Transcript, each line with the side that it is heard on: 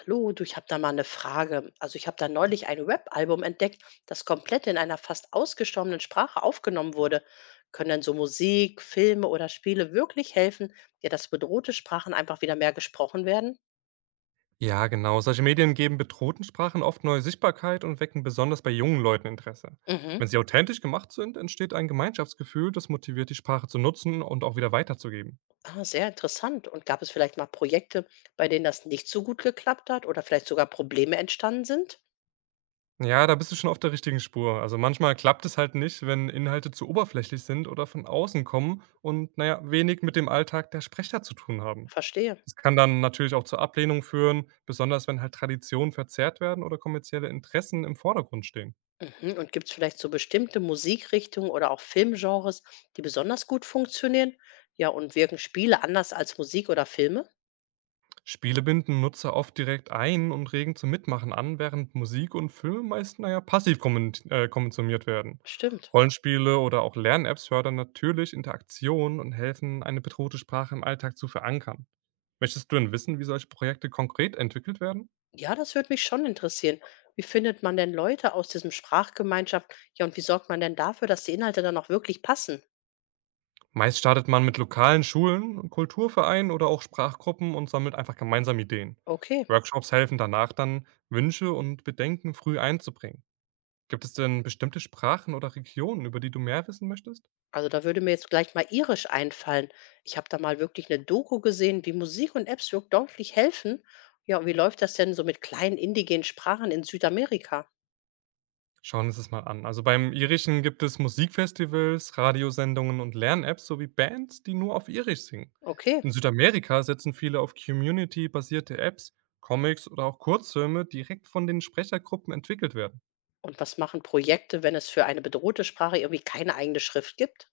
left: Hallo, du, ich habe da mal eine Frage. Also ich habe da neulich ein Rap-Album entdeckt, das komplett in einer fast ausgestorbenen Sprache aufgenommen wurde. Können denn so Musik, Filme oder Spiele wirklich helfen, ja, dass bedrohte Sprachen einfach wieder mehr gesprochen werden?
right: Ja, genau. Solche Medien geben bedrohten Sprachen oft neue Sichtbarkeit und wecken besonders bei jungen Leuten Interesse.
left: Mhm.
right: Wenn sie authentisch gemacht sind, entsteht ein Gemeinschaftsgefühl, das motiviert, die Sprache zu nutzen und auch wieder weiterzugeben.
left: Ah, sehr interessant. Und gab es vielleicht mal Projekte, bei denen das nicht so gut geklappt hat oder vielleicht sogar Probleme entstanden sind?
right: Ja, da bist du schon auf der richtigen Spur. Also manchmal klappt es halt nicht, wenn Inhalte zu oberflächlich sind oder von außen kommen und, naja, wenig mit dem Alltag der Sprecher zu tun haben.
left: Verstehe.
right: Das kann dann natürlich auch zur Ablehnung führen, besonders wenn halt Traditionen verzerrt werden oder kommerzielle Interessen im Vordergrund stehen.
left: Mhm. Und gibt es vielleicht so bestimmte Musikrichtungen oder auch Filmgenres, die besonders gut funktionieren? Ja, und wirken Spiele anders als Musik oder Filme?
right: Spiele binden Nutzer oft direkt ein und regen zum Mitmachen an, während Musik und Filme meist naja, passiv konsumiert werden.
left: Stimmt.
right: Rollenspiele oder auch Lern-Apps fördern natürlich Interaktion und helfen, eine bedrohte Sprache im Alltag zu verankern. Möchtest du denn wissen, wie solche Projekte konkret entwickelt werden?
left: Ja, das würde mich schon interessieren. Wie findet man denn Leute aus diesem Sprachgemeinschaft? Ja, und wie sorgt man denn dafür, dass die Inhalte dann auch wirklich passen?
right: Meist startet man mit lokalen Schulen, Kulturvereinen oder auch Sprachgruppen und sammelt einfach gemeinsam Ideen.
left: Okay,
right: Workshops helfen danach dann, Wünsche und Bedenken früh einzubringen. Gibt es denn bestimmte Sprachen oder Regionen, über die du mehr wissen möchtest?
left: also da würde mir jetzt gleich mal Irisch einfallen. Ich habe da mal wirklich eine Doku gesehen, wie Musik und Apps wirklich deutlich helfen. Ja, und wie läuft das denn so mit kleinen indigenen Sprachen in Südamerika?
right: Schauen wir uns das mal an. Also beim Irischen gibt es Musikfestivals, Radiosendungen und Lern-Apps sowie Bands, die nur auf Irisch singen.
left: Okay.
right: In Südamerika setzen viele auf Community-basierte Apps, Comics oder auch Kurzfilme, die direkt von den Sprechergruppen entwickelt werden.
left: Und was machen Projekte, wenn es für eine bedrohte Sprache irgendwie keine eigene Schrift gibt?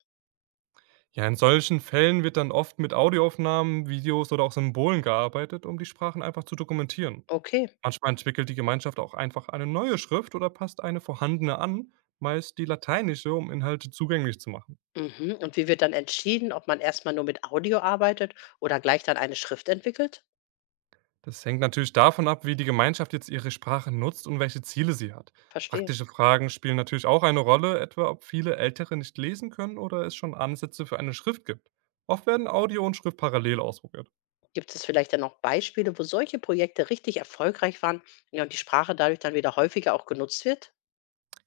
right: Ja, in solchen Fällen wird dann oft mit Audioaufnahmen, Videos oder auch Symbolen gearbeitet, um die Sprachen einfach zu dokumentieren.
left: Okay.
right: Manchmal entwickelt die Gemeinschaft auch einfach eine neue Schrift oder passt eine vorhandene an, meist die lateinische, um Inhalte zugänglich zu machen.
left: Mhm. Und wie wird dann entschieden, ob man erstmal nur mit Audio arbeitet oder gleich dann eine Schrift entwickelt?
right: Das hängt natürlich davon ab, wie die Gemeinschaft jetzt ihre Sprache nutzt und welche Ziele sie hat.
left: Verstehe.
right: Praktische Fragen spielen natürlich auch eine Rolle, etwa ob viele Ältere nicht lesen können oder es schon Ansätze für eine Schrift gibt. Oft werden Audio und Schrift parallel ausprobiert.
left: Gibt es vielleicht dann noch Beispiele, wo solche Projekte richtig erfolgreich waren, ja, und die Sprache dadurch dann wieder häufiger auch genutzt wird?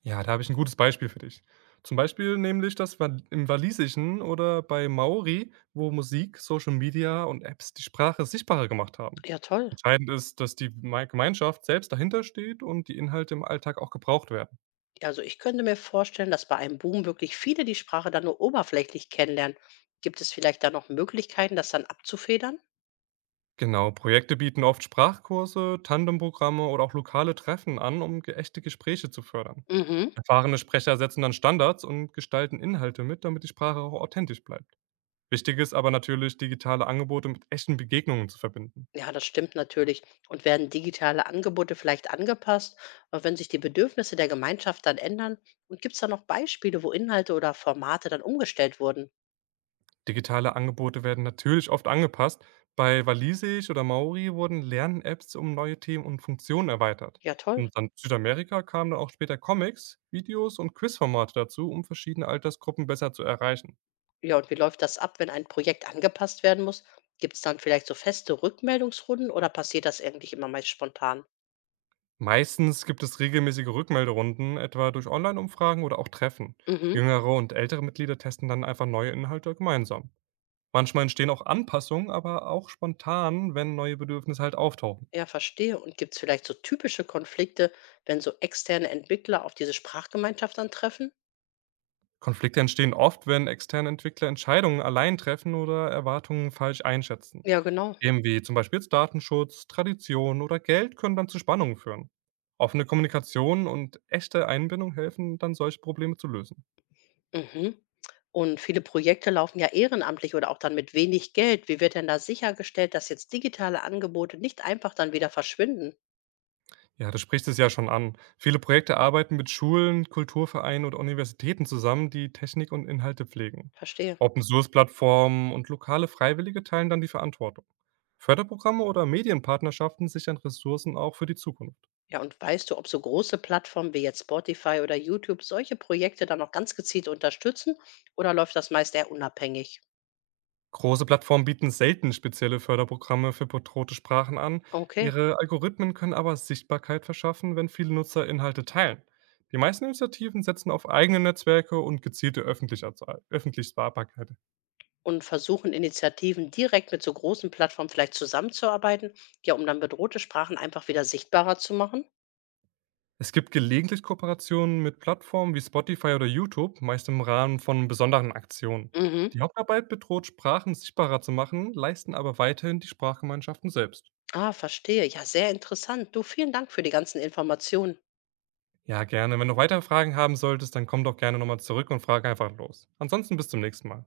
right: Ja, da habe ich ein gutes Beispiel für dich. Zum Beispiel nämlich das Wal im Walisischen oder bei Maori, wo Musik, Social Media und Apps die Sprache sichtbarer gemacht haben.
left: Ja, toll.
right: Entscheidend ist, dass die Mei Gemeinschaft selbst dahinter steht und die Inhalte im Alltag auch gebraucht werden.
left: Also ich könnte mir vorstellen, dass bei einem Boom wirklich viele die Sprache dann nur oberflächlich kennenlernen. Gibt es vielleicht da noch Möglichkeiten, das dann abzufedern?
right: Genau, Projekte bieten oft Sprachkurse, Tandemprogramme oder auch lokale Treffen an, um ge echte Gespräche zu fördern.
left: Mhm.
right: Erfahrene Sprecher setzen dann Standards und gestalten Inhalte mit, damit die Sprache auch authentisch bleibt. Wichtig ist aber natürlich, digitale Angebote mit echten Begegnungen zu verbinden.
left: Ja, das stimmt natürlich. Und werden digitale Angebote vielleicht angepasst, wenn sich die Bedürfnisse der Gemeinschaft dann ändern? Und gibt es da noch Beispiele, wo Inhalte oder Formate dann umgestellt wurden?
right: Digitale Angebote werden natürlich oft angepasst. Bei Walisisch oder Maori wurden Lern-Apps um neue Themen und Funktionen erweitert.
left: Ja, toll.
right: In Südamerika kamen dann auch später Comics, Videos und Quizformate dazu, um verschiedene Altersgruppen besser zu erreichen.
left: Ja, und wie läuft das ab, wenn ein Projekt angepasst werden muss? Gibt es dann vielleicht so feste Rückmeldungsrunden oder passiert das eigentlich immer meist spontan?
right: Meistens gibt es regelmäßige Rückmelderunden, etwa durch Online-Umfragen oder auch Treffen.
left: Mhm.
right: Jüngere und ältere Mitglieder testen dann einfach neue Inhalte gemeinsam. Manchmal entstehen auch Anpassungen, aber auch spontan, wenn neue Bedürfnisse halt auftauchen.
left: Ja, verstehe. Und gibt es vielleicht so typische Konflikte, wenn so externe Entwickler auf diese Sprachgemeinschaft dann treffen?
right: Konflikte entstehen oft, wenn externe Entwickler Entscheidungen allein treffen oder Erwartungen falsch einschätzen.
left: Ja, genau.
right: Themen wie zum Beispiel jetzt Datenschutz, Tradition oder Geld können dann zu Spannungen führen. Offene Kommunikation und echte Einbindung helfen dann, solche Probleme zu lösen.
left: Mhm. Und viele Projekte laufen ja ehrenamtlich oder auch dann mit wenig Geld. Wie wird denn da sichergestellt, dass jetzt digitale Angebote nicht einfach dann wieder verschwinden?
right: Ja, du sprichst es ja schon an. Viele Projekte arbeiten mit Schulen, Kulturvereinen oder Universitäten zusammen, die Technik und Inhalte pflegen.
left: Verstehe.
right: Open-Source-Plattformen und lokale Freiwillige teilen dann die Verantwortung. Förderprogramme oder Medienpartnerschaften sichern Ressourcen auch für die Zukunft.
left: Ja, und weißt du, ob so große Plattformen wie jetzt Spotify oder YouTube solche Projekte dann auch ganz gezielt unterstützen oder läuft das meist eher unabhängig?
right: Große Plattformen bieten selten spezielle Förderprogramme für bedrohte Sprachen an.
left: Okay.
right: Ihre Algorithmen können aber Sichtbarkeit verschaffen, wenn viele Nutzer Inhalte teilen. Die meisten Initiativen setzen auf eigene Netzwerke und gezielte öffentliche Öffentlichbarkeit.
left: Und versuchen Initiativen direkt mit so großen Plattformen vielleicht zusammenzuarbeiten, ja, um dann bedrohte Sprachen einfach wieder sichtbarer zu machen?
right: Es gibt gelegentlich Kooperationen mit Plattformen wie Spotify oder YouTube, meist im Rahmen von besonderen Aktionen.
left: Mhm.
right: Die Hauptarbeit bedroht Sprachen sichtbarer zu machen, leisten aber weiterhin die Sprachgemeinschaften selbst.
left: Ah, verstehe. Ja, sehr interessant. Du, vielen Dank für die ganzen Informationen.
right: Ja, gerne. Wenn du weitere Fragen haben solltest, dann komm doch gerne nochmal zurück und frag einfach los. Ansonsten bis zum nächsten Mal.